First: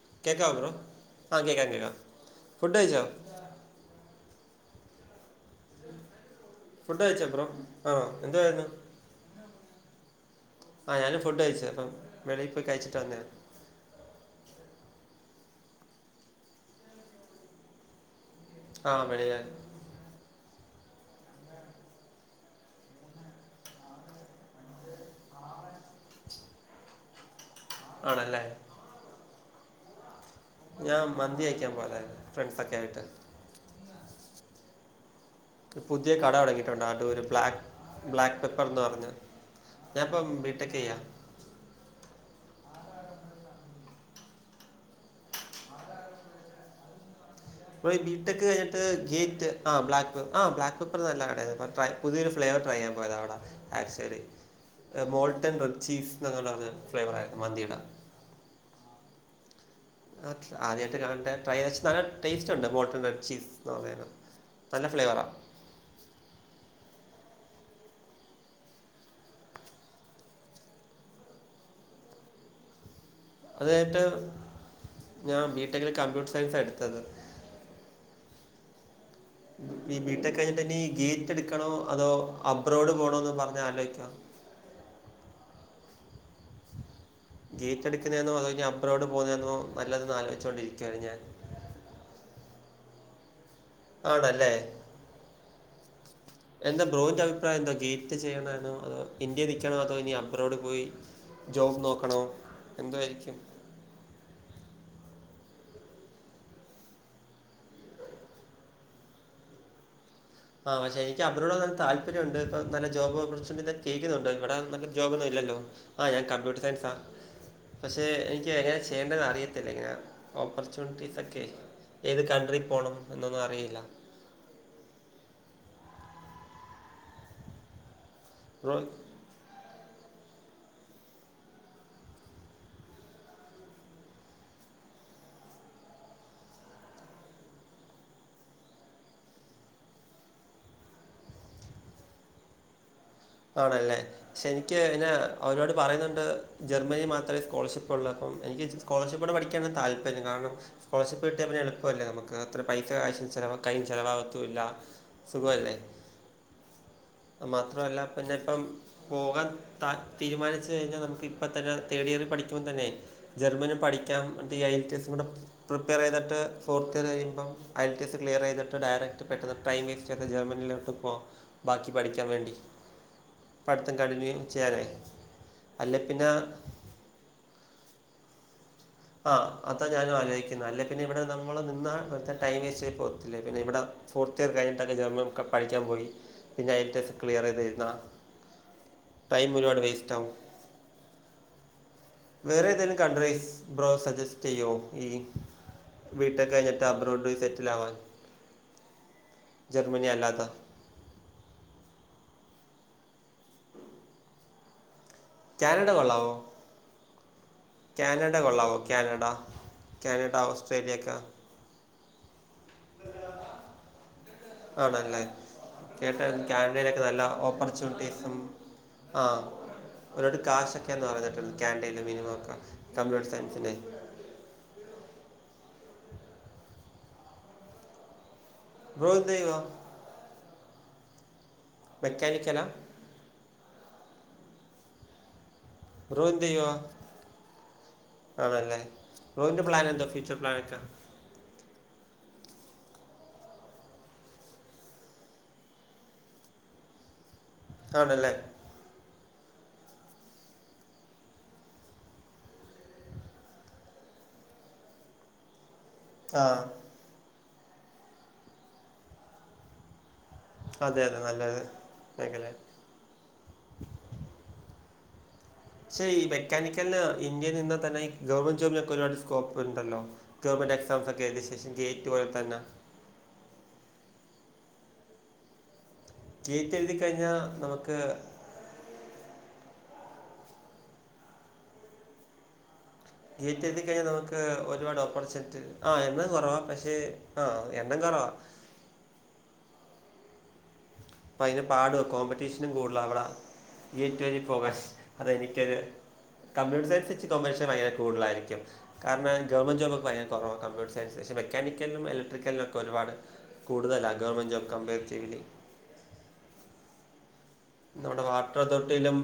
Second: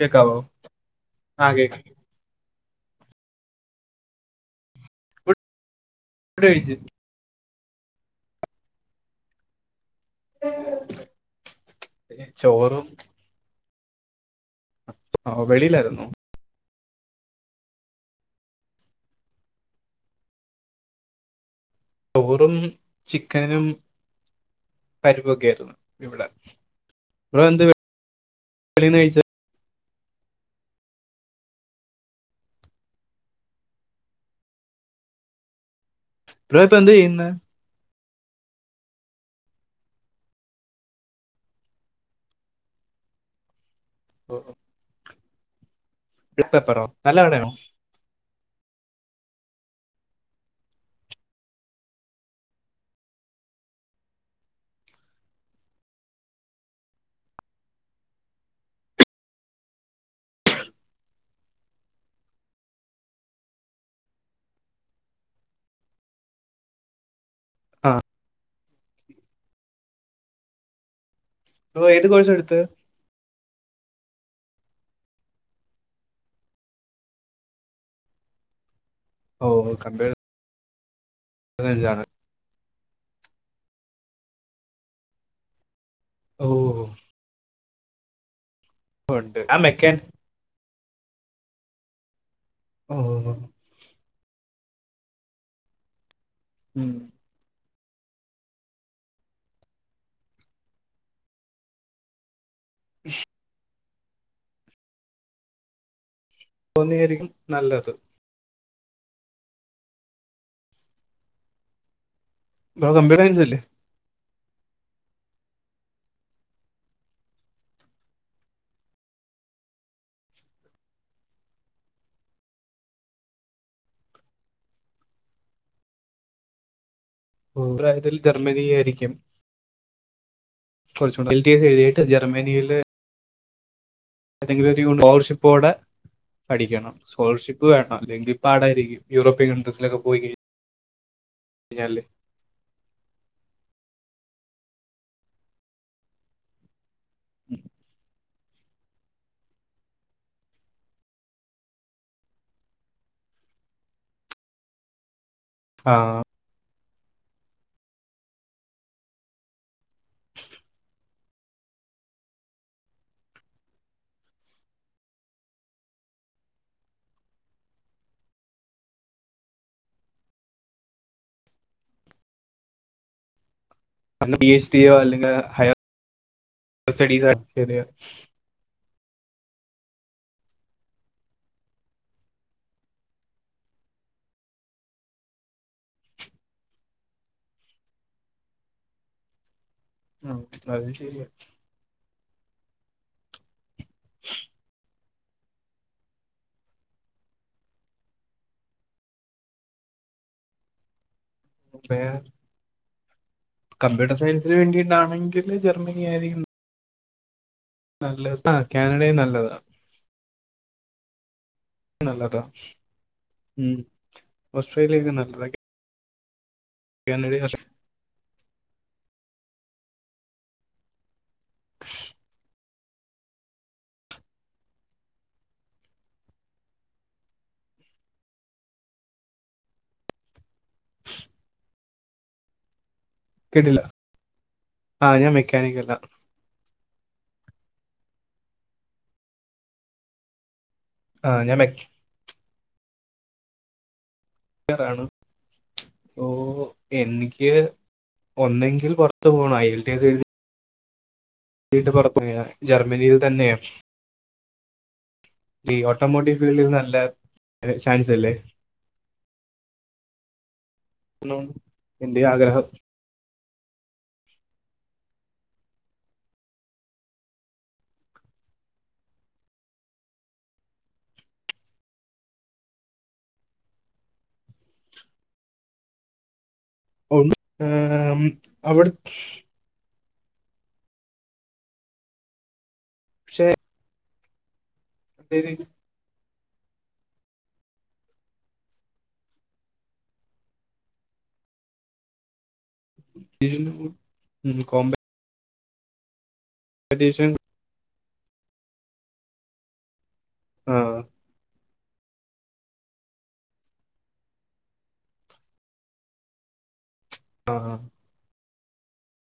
കേക്കാവോ കേക്കാവടോ ബ്രോ ആഹ് ആ കേക്കാ കേക്ക കേക്കാ ഫുഡ കഴിച്ചോ കഴിച്ചു ഫുഡ് കഴിച്ചോ ബ്രോ ആഹ് എന്തായിരുന്നു ആഹ് ഞാനും ഫുഡ് കഴിച്ചത് അപ്പം വെളിയിൽ പോയി ചോറും കഴിച്ചിട്ട് വന്നേ ഓഹ്‌ വെളിയിലായിരുന്നോ ആഹ് വെളിയിലായിരുന്നു ചോറും ചിക്കനും പരിപ്പൊക്കെ ആയിരുന്നു ഇവിടെ നിങ്ങള് എന്ത് ആണല്ലേ [unintelligible] കഴിച്ച ഞാൻ മന്തി കഴിക്കാൻ പോയതാർന്ന് ഫ്രെണ്ട്സോക്കെ ആയിട്ട് പുതിയ കട ബ്രോ ഇപ്പൊ തുടങ്ങിട്ടുണ്ട് എന്ത് അടൂർ ചെയ്യുന്നത് ബ്ലാ ബ്ലാക്ക് പെപ്പർന്ന് പറഞ്ഞു ഞാനിപ്പം ബിടെക്ക് ചെയ്യാ ഓ ഓഹ് [unintelligible] പെപ്പറോ നല്ല കടയാണോ [unintelligible] ഈ ബിടെക്ക് കഴിഞ്ഞിട്ട് ഗേറ്റ് ആ ബ്ലാക്ക് പെപ്പർ ആ ബ്ലാക്ക് പേപ്പർ നല്ല കടയാണ് പത്ത പുതിയൊരു ഫ്ലേവർ ട്രൈ ചെയ്യൻ പോയതാ ആടെ ആക്ച്വലി മോൾട്ടൻ റെഡ് ചീസ് എന്നുള്ളൊരു ഫ്ലേവർ ആയിരുന്നു മന്തിടെ ആ ആദ്യയിട്ട് കാണ് ണ്ടെ ട്രൈ ചെയ്ച്ച നല്ല ടേസ്റ്റ് ഉണ്ട് മോട്ടൺഡ് റെഡ് ചീസ്ന്ന് പറയ നല്ല ഫ്ലേവറാ ആഹ് ഓ ഏത് കോഴ്സാ എടുത്തെ അത് കഴിഞ്ഞിട്ട് ഞാൻ ബിടെക്കിൽ കമ്പ്യൂട്ടർ സയൻസാ എടുത്തത് ഓ ഈ ബി കമ്പ്യൂട്ടർ ടെക്ക് കഴിഞ്ഞിട്ട്നി ഗേറ്റ് എടുക്കണോ സയൻസ് ആണ് അതോ അബ്രോഡ് പോണോന്ന് പറഞ്ഞ് ആലോചിക്കാ ഓ ഓഹ് ഗേറ്റ് എടുക്കുന്നതെന്നോ അതോ അബ്റോഡ് ഉണ്ട് പോകുന്നതെന്നോ ആ മെക്കാൻ നല്ലതെന്ന് ആലോചിച്ചുകണ്ടിരിക്കുവണ് ഞാൻ ഓഹ് ആണല്ലേ എന്താ ഉം. ബ്രോൻ്റെ അ അഭിപ്രായം എന്താ ഗേറ്റ് ചെയ്യണോനോ അതോ ഇന്ത്യയിൽ നിൽക്കണോ അതോ ഇനി അബ്രോഡ് പോയി ജോബ് നോക്കണോ എന്തായിരിക്കും പോകുന്നെയായിരിക്കും നല്ലത് ആഹ് പക്ഷെ എനിക്ക് അബ്രോഡ് പോവാൻ താല്പര്യണ്ട് ഇപ്പ നല്ല ബ്രോ ജോബ് കമ്പ്യൂട്ടർ സയൻസ് അല്ലേ ഓപ്പർചുണിറ്റീ ജയിക്കുന്നുണ്ട് ഇവിടെ നല്ല ജോബോന്നും ഇല്ലല്ലോ ആ ഞാൻ കമ്പ്യൂട്ടർ സയൻസാ പക്ഷെ എനിക്ക് എങ്ങനെ ചെയ്യേണ്ടെന്ന് അറിയത്തില്ല ഇങ്ങനെ ഓപ്പർച്യൂണിറ്റീസൊക്കെ ഏത് കൺട്രിൽ പോണം എന്നൊന്നും അറിയില്ല [unintelligible] ജർമ്മനി ബ്രോ ആയിരിക്കും പോർച്ചു ഡീറ്റെയിൽസ് എഴുതിട്ട് ജർമ്മനിയില് ഏതെങ്കിലും ഒരു സ്കോളർഷിപ്പോടെ പഠിക്കണം സ്കോളർഷിപ്പ് വേണം ഇല്ലെങ്കി പടായിരിക്കും യൂറോപ്യൻ കൺട്രീസിലൊക്കെ പോയി കഴി [unintelligible] ആണല്ലേ പക്ഷെ എനിക്ക് ന്നെ അവരോട് പറയുന്നുണ്ട് ജർമ്മനിൽ മാത്രമേ സ്കോളർഷിപ്പ് ഒള്ളന്ന് പ്പം എനിക്ക് സ്കോളർഷിപ്പോടെ പഠിക്കാന താല്പര്യം കാരണം സ്കോളർഷിപ്പ് കിട്ടിയാ പിന്നെ എളുപ്പല്ലേ നമുക്ക് അത്ര പൈസ ക്യാഷ് ചെലവാ കൈ ചെലവാവത്തും ല്ല സുഖവല്ലേ ആഹ് അ മാത്രല്ല പിന്നെ ഇപ്പം പോകാൻ ത തീരുമാനിച്ച് കഴിഞ്ഞാൽ നമുക്ക് ഇപ്പം തന്നെ തേർഡ് ഇയറിൽ പഠിക്കുമ്പോൾ തന്നെയ് ജർമ്മനി പഠിക്കാം ദി എൽ ടി എസ് ന്ന് ടാ പ്രിപ്പയർ ചെയ്തിട്ട് ഫോർത്ത് ഇയർ കഴിയുമ്പം ഐൽ ടി എസ് ക്ലിയറെയ്തിട്ട് ഡയറക്റ്റ് പെട്ടെന്ന് ടൈം വേസ്റ്റ് ചെയ്ത് ജർമനിയിലോ പോവാം ബാക്കി പഠിക്കാൻ വേണ്ടി. പഠിത്തം കണ്ടിന്യൂ പി എച്ച് ചെയ്യാനായി ഡിയോ അല്ലെങ്കിൽ ഹയർ അല്ലേ പിന്ന [unintelligible] ആഹ് അതാ ഞാനും ആലോചിക്കുന്ന അല്ലെ പിന്നെ ഇവിടെ നമ്മള് നിന്നാ വേർതെ ടൈം വേസ്റ്റ് ആയി പോകത്തില്ലേ പിന്നെ ഇവിട ഫോർത്ത് ഇയർ കഴിഞ്ഞിട്ടൊക്കെ ജർമ്മൻ ഒക്കെ പഠിക്കാൻ പോയി പിന്നെ എൽ ടി എസ് ക്ലിയർ ചെയ്തിരുന്ന ടൈം ഒരുപാട് വേസ് ഉം അത് ശരിയ വേറെ ഏതേലും കൺട്രീസ് ബ്രോ സജസ്റ്റ് ചെയ്യോ ഈ ബിടെക് കഴിഞ്ഞിട്ട് അബ്രോഡ് സെറ്റിൽ ആവാൻ ജർമ്മനി അല്ലാത [unintelligible] കമ്പ്യൂട്ടർ സയൻസിന് വേണ്ടിയിട്ടാണെങ്കിൽ കാനഡ ജർമ്മനി കൊള്ളാവോ ആയിരിക്കും കാനഡ നല്ലത് ആ കൊള്ളാമോ കാനഡയും കാനഡ നല്ലതാ കാനഡ ഓസ്ട്രേലിയയൊക്കെ നല്ലതാ ഉം, ഓസ്ട്രേലിയയൊക്കെ ആണല്ലേ നല്ലതാ കേട്ടാരുന്നു കാനഡേലൊക്കെ നല്ല കാനഡ ഓസ്ട്രേ- ഓപ്പർച്യണിറ്റീസും ആ ഒരുപാട് കാശൊ [unintelligible] കാനഡയിൽ മിനിമം കമ്പ്യൂട്ടർ സയൻസിനേ ബ്രോ എന്ത് ചെയ്യുവാ [inaudible] മെക്കാനിക്കലാ കേട്ടില്ല ഞാൻ മെക്കാനിക്കലാ ബ്രോ എന്ത് ചെയ്യുവാ ആണല്ലേ ബ്രോയിന്റെ പ്ലാൻ എന്താ ഫ്യൂച്ചർ പ്ലാനൊക്കെ ആഹ് ഞാൻ മെക്ക് [unintelligible] എനിക്ക് ആണല്ലേ ഒന്നെങ്കിൽ പൊറ [unintelligible] [unintelligible] ജർമ്മനിയിൽ തന്നെയാ ഈ ഓട്ടോമോട്ടീവ് ആ ഫീൽഡ് നല്ല ചാൻസ് അല്ലേ അതെ അതെ ഹലോ നല്ലൊരു എന്റെ മേഖല ആഗ്രഹം പക്ഷേ ഈ മെക്കാനിക്കലിന് ഇന്ത്യയിൽ നിന്ന് തന്നെ ഗവൺമെന്റ് ജോബിനൊക്കെ ഒരുപാട് സ്കോപ്പ് ഉണ്ടല്ലോ ഗവൺമെന്റ് എക്സാംസ് ഒക്കെ എഴുതിയ ശേഷം ഗേറ്റ് പോലെ തന്നെ ഗേറ്റ്എഴുതി കഴിഞ്ഞാൽ ഉണ്ട് നമുക്ക് ആം, അവിടെ പക്ഷേ ഗേറ്റ് എഴുതിക്കഴിഞ്ഞാൽ നമുക്ക് ഒരുപാട് ഓപ്പർച്യൂണിറ്റുസ് ആഹ് എണ്ണം കുറവാ പക്ഷെ ആഹ് എണ്ണം കുറവാ അപ്പ അതിന് പാടുവാ കോമ്പറ്റീഷനും കൂടുതല അവിടെ [unintelligible] അതെ എനിക്കൊരു കമ്പ്യൂട്ടർ സയൻസ് വച്ച് കോമ്പറ്റീഷൻ കൊമേഴ് ഭയങ്കര കൂടുതായിരികും കാരണം ഗവൺമെന്റ് ജോബ്ക്കെ ഭയര കുറവ കമ്പ്യൂട്ടർ സയൻസ മെക്കാനിക്കലും ഇക്ട്രിക്കലിനും ഒക്കെ ഒരുപാട് കൂടുതല ഗവൺമെന്റ് ജോബ് കമ്പയറ്ചെയ്യൽ ആഹ് നമ്മടെ വാട്ടർ അതോറിറ്റിയിലും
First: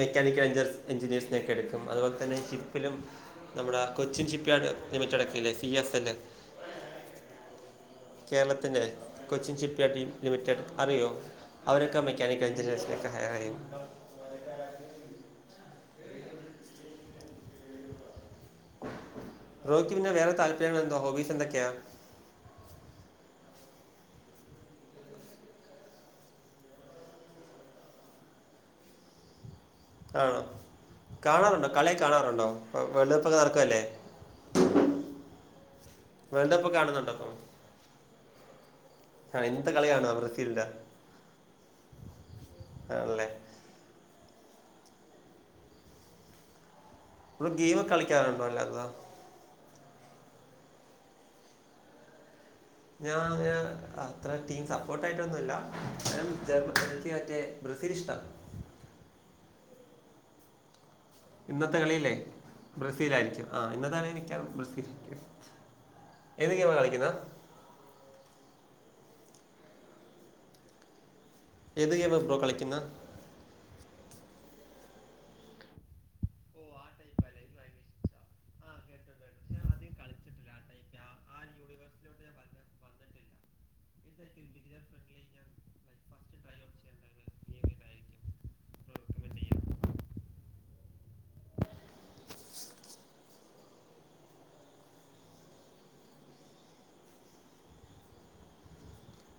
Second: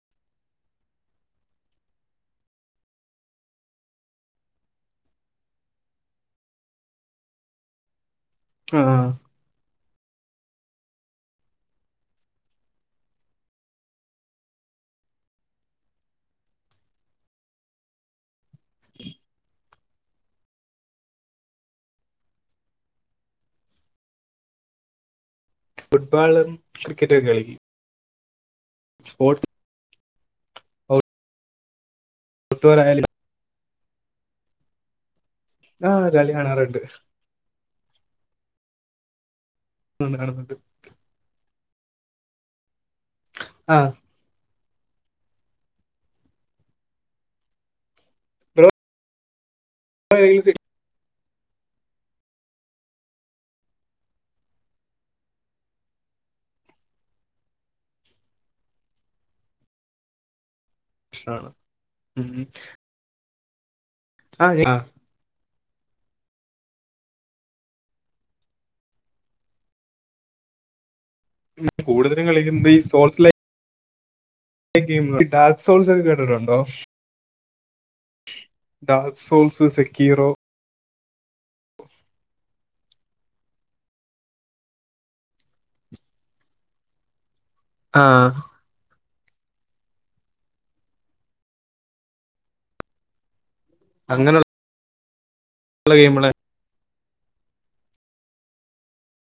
മെക്കാനിക്കൽ എഞ്ചസ് എഞ്ചിനേഴ്സിനൊക്കെ എടുക്കും അതുപോലെ തന്നെ ഷിപ്പിലും നമ്മുടെ കൊച്ചിൻ ഷിപ്പ്യാർഡ് ലിമിറ്റഡ് ഒക്കെയില്ലേ സി എസ് എല് [unintelligible] കേരളത്തിൻ്റെ കൊച്ചിൻ ഷിപ്പ്യാർഡ് ടീം ലിമിറ്റഡ് അറിയുമോ അവരൊക്കെ മെക്കാനിക്കൽ എഞ്ചിനീയേർസാ എത്ര നേരായി? [inaudible] ബ്രോയ്ക്കിന്നെ വേറെ താല്പര്യങ്ങള് എന്തുവാ ഹോബീസ് എന്തൊക്കെയാ ഫുട്ബോളും ക്രിക്കറ്റൊക്കെ കളിക്കും സ്പോർട്സ് ആഹ് കാണാറുണ്ടോ കളി കാണാറുണ്ടോ ഔട്ട്ഡോർ ആയാലും വെൾഡ്കപ്പ് നടക്കുവല്ലേ ആ കളി വേൾഡ്കപ്പ് കാണാറുണ്ട് കാണുന്നുണ്ടോപ്പൊ ആഹ് എന്ത് കളിയാണ് കാണുന്നുണ്ട്, കാണുന്നുണ്ട് ബ്രസീലിന്റെ ആണല്ലേ ആഹ് തീരെ കളിക്കാറുണ്ടോ അല്ലാ ബ്രോ താ [unintelligible] ഞാൻ അത്ര ടീം സപ്പോർട്ട് ആയിട്ടൊന്നുമില്ല ജർമ്മനി മറ്റേ ബ്രസീലിഷ്ടാ ഇഷ്ടമാണ് ഇന്നത്തെ കളിയല്ലേ ഉം. ബ്രസീല് ആയിരിക്കും ആഹ് ഇന്നത്തെ കളി ആ, മിക്കവാറും ഞാൻ- ആ, ബ്രസീൽ ആയിരിക്കും എതൊക്കെ അവര് കളിക്കുന്നെ ഏത് ഗെയിമാണ് കൂടുതലും ബ്രോ കളിക്കുന്നത് ഈ കളിക്കുന്ന സോൾസ് ലെ ഗെയിം ഡാർസോൾസ് ഒക്കെ കേട്ടിട്ടുണ്ടോ ഓ ആ ടൈപ്പ് അല്ല എനിക്ക് ഭയങ്കര ഇഷ്ടാ. ആ ഡാ കേട്ടിട്ടുണ്ട് പക്ഷെ സോൽസ് ഞാൻ അധികം സെക്കീറോ. [inaudible] വന്നിട്ടില്ല ഇതായിരിക്കും ബിഗിനർ ഫ്രണ്ട്ലി ഞാൻ ലൈക്ക് ഫസ്റ്റ് ട്രൈ ഔട്ട് ചെയ്യേണ്ടത് ഗെയിം ഇതായിരിക്കും ആഹ് റെക്കമെൻഡ് ചെയ്യാം അങ്ങനെഒ നല്ല ഗെയിംല്ലേ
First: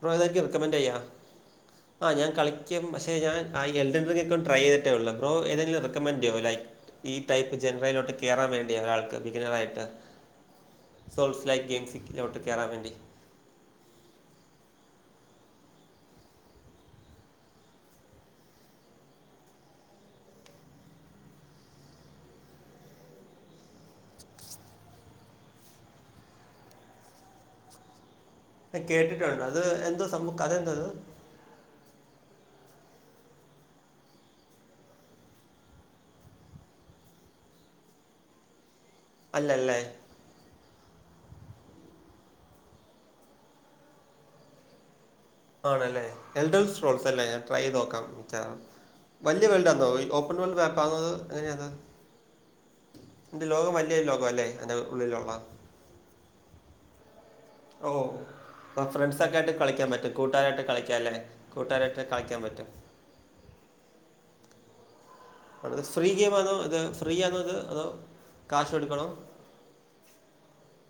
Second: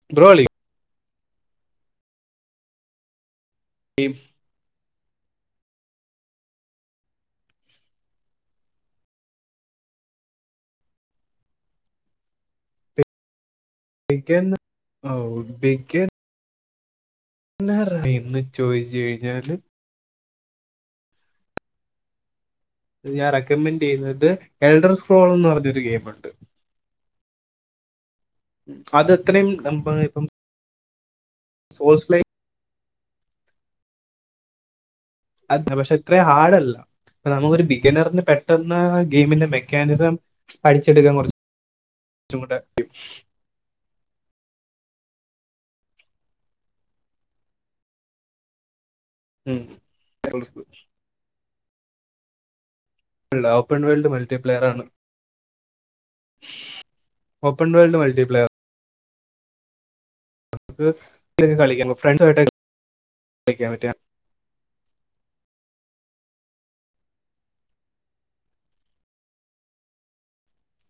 [unintelligible] ബ്രോ റെക്കമെന്റ് ചെയ്യാ. ആ ഞാൻ കളിക്കും പക്ഷെ ഞാൻ കളി ട്രൈ ചെയ്തിട്ടേയൊള്ളും. ബ്രോ ഏതെങ്കിലും റെക്കമൻ് ചെയ്യോ ലൈക്ക് ഈ ടൈപ്പ് ജനറയിലോട്ട് കേയറാൻ വേണ്ടിയ ഒരാൾക്ക് ബിഗിനറായിട്ട് സോൾസ് ലൈക്ക് ഗയിംസിലോട്ട് കേറാൻ വേണ്ടി. പിക്ക ബക്ക [unintelligible] പിറ [unintelligible] ഇന്ന് ചോദിച് കഴിഞ്ഞാല് ഞാൻ റെക്കമെന്റ് ചെയ്യുന്നത് എൽഡർ സ്ക്രോൾ എന്ന് പറഞ്ഞൊരു ഗെയിംമുണ്ട് കേട്ടിട്ടുണ്ട് അത് എന്തോ സംഭവം കഥയെന്തത്? സോസ് പ്ലേ അതെ പക്ഷെ ഇത്രയും ഹാർഡ്ല്ല നമുക്കൊരു ബിഗിനറിന് പെട്ടെന്ന് ഗെയിമിന്റെ അല്ലല്ലേ മെക്കാനിസം പഠിച്ചെടുക്കാൻ കുറച്ച് കൂടെ ആണല്ലേ. എൽഡർ സ്ക്രോൾസ് അല്ലേ ഞാൻ ട്രൈ ചെയ്ത് നോക്കാംട്ടാ വലിയ വേൾഡാന്നോ? ഈ ഓപ്പൺ വേൾഡ് മാപ്പ് ആന്നോ എങ്ങനെയാത് ഇതിൻ്റെ അല്ല ലോകം ഓപ്പൺ വലിയ വേൾഡ് ലോകം അല്ലേ മൾട്ടിപ്ലെയർ അതിൻ്റെ ആണ് ഉള്ളിലുള്ള ഓപ്പൺ ഓ വേൾഡ് മൾട്ടിപ്ലെയർ പോ ഫ്രണ്ട്സ ഒക്കെ ആയിട്ട് കളിക്കാൻ പറ്റും കൂട്ടുകാരായിട്ട് കളിക്കാലെ. കൂട്ടുകാരായിട്ട് കളിക്കാൻ പറ്റും അക്ക റ്റ [unintelligible] ത് ഫ്രീ ഗെയിം അതോ. ഇത് ഫ്രീ ആണോ ഇത് അതോ കാശ് കൊ ടുക്കണോ.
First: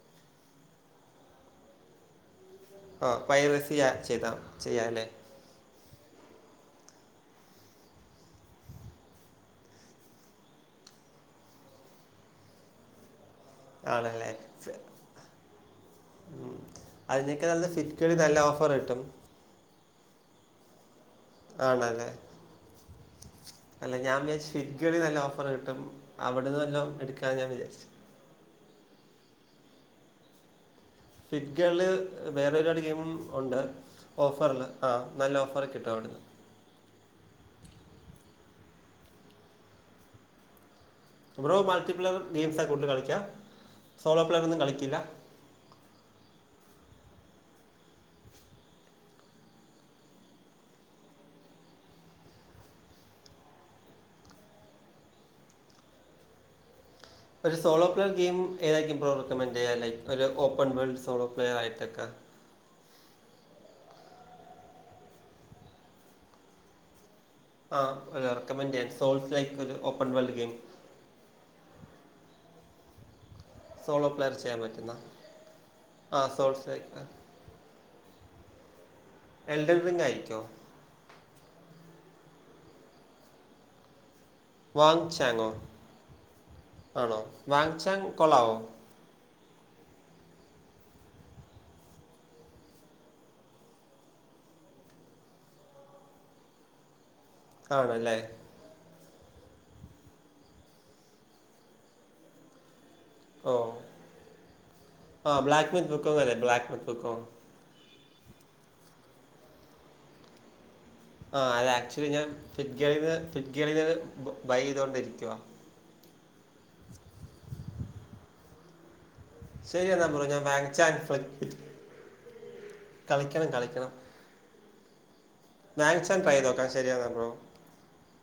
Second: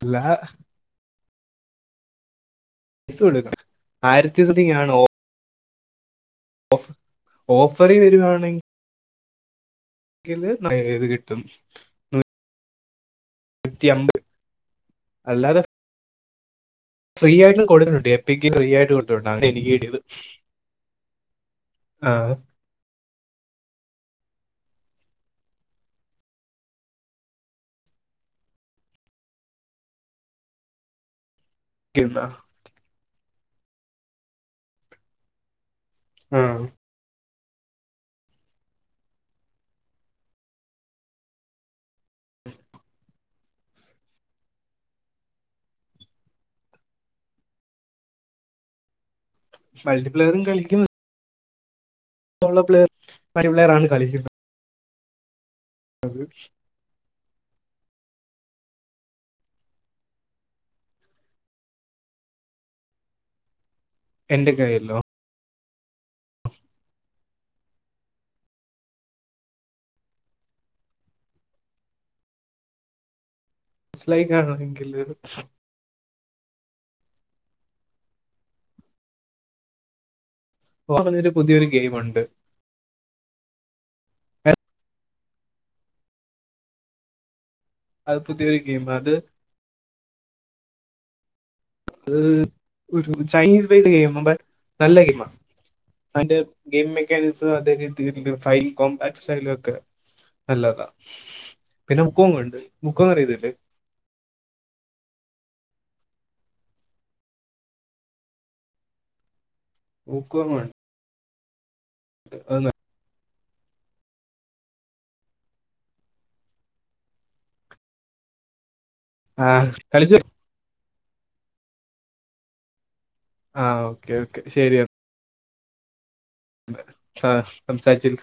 ഇല്ല പൈ കൊടുക്കണം സീ ചെയ്യ [unintelligible] ചെയ്താൽ ആയിരത്തി സംതിങ് ചെയ്യാല്ലേ ഓഫ ഓഫറി വരിവാണെങ്കി ക്ക് ളളത് [unintelligible] ത് കിട്ടും നൂറ്റി അമ്പത് ആണല്ലേ അല്ലാതെ ഉം. ഫ്രീ അതിനൊക്കെ നല്ല ആയിട്ട്ള്ളത് കൊട്ക്ക്ണുണ്ട് ഫിറ്റ്കളിൽ നല്ല എപ്പിക്ക് ഫ്രീ ഓഫർ ആയിട്ട് കിട്ടും കിട്ടുട്ടോ അങ്ങനെ എനിക്ക് കിട്ടീത് ആണല്ലേ അല്ല ഞാൻ സ്വിറ്റ്ഗള [unintelligible] നല്ല ഓഫറ് കിട്ടും അവിടെ നിന്ന് വാല്ലോം എടുകാന്ന് ഞാൻ വിചാരിച്ചു ഫിറ്റ്ഗേൾ വേറെ ഒരുപാട് ഗെയിമും ഒണ്ട് ഓഫറിൽ, ആ നല്ല ഓഫർ കിട്ടു അ മം ബ്രോ മൾട്ടിപ്ലെയർ ഗെയിംസാ കൂടുതൽ കളിക്യാ? സോളോ പ്ലെയർ ഒന്നും കളിക്കില്ല. മൾട്ടിപ്ലെയറും കളിക്കും സോളോ പ്ലയെർ മൾട്ടിപ്ലയെർ ആണ് കളിക്കുന്നത്. അ [inaudible] ഒരു സോളോ പ്ലെയർ ഗെയിം ഏതായിരിക്കും ബ്രോ റെക്കമെൻറ് ചെയ്യാം ലൈക്ക് ഒരു ഓപ്പൺ വേൾഡ് സോളോ പ്ലെയർ ആയിട്ടൊക്കെ. എന്റെ കൈയില്ലോ ആ റെക്കമെന്റ് ചെയ്യാൻ സൊളോ പ്ലയെർക് ല്ലൈക്ക് ഒരു ഓപ്പൺ വെൾഡ് ഗെയിം സോളോ [unintelligible] ആഹ് സോർസ് ആയി [unintelligible] എൽഡൻ റിങ് ആയിരിക്കോ [unintelligible] പുതിയൊരു ഗെയിംണ്ട് [unintelligible] വാങ് ചാങ്ങോ ആണോ വാങ്ച അത് പുതിയൊരു ഗെയിമാ അത് അത് ഒരു ചൈനീസ് വൈസ് ഗെയിം ബട്ട്‌ നല്ല ഗെയിംമാ അയിന്റെ ഗെയിം മെക്കാനിസം അതേ ആണല്ലേ രീതി ഫൈൽ കോമ്പാക് [unintelligible] ക്കെ നല്ലതാ പിന്നെ [unintelligible] [unintelligible] ക്കാന്നറിയില്ലേ ഓഹ് ആ ബ്ലാക്ക് മിത്ത് ബുക്ക് അല്ലെ ബ്ലാക്ക് മിത്ത് ബുക്കും ബുക്കും ആണ് ആ അത് ആക്ച്വലി ഞാൻ ഫിറ്റ് ഗൈഡ് നിന്ന് ഫിറ്റ് ഗൈഡ് ബൈ ചെയ്തുകൊണ്ടിരിക്കുവാ ആ ശരി എന്നാ കളിച്ചു ബ്രോ ഞാൻ വാ [unintelligible] കളിക്കണം ആ കളിക്കണം ഓക്കെ ഓക്കെ വാങ്ചാൻ ട്രൈ നോക്കാം ശരിയെന്നാ ബ്രോ ആന്ന് സംസാരിച്ച്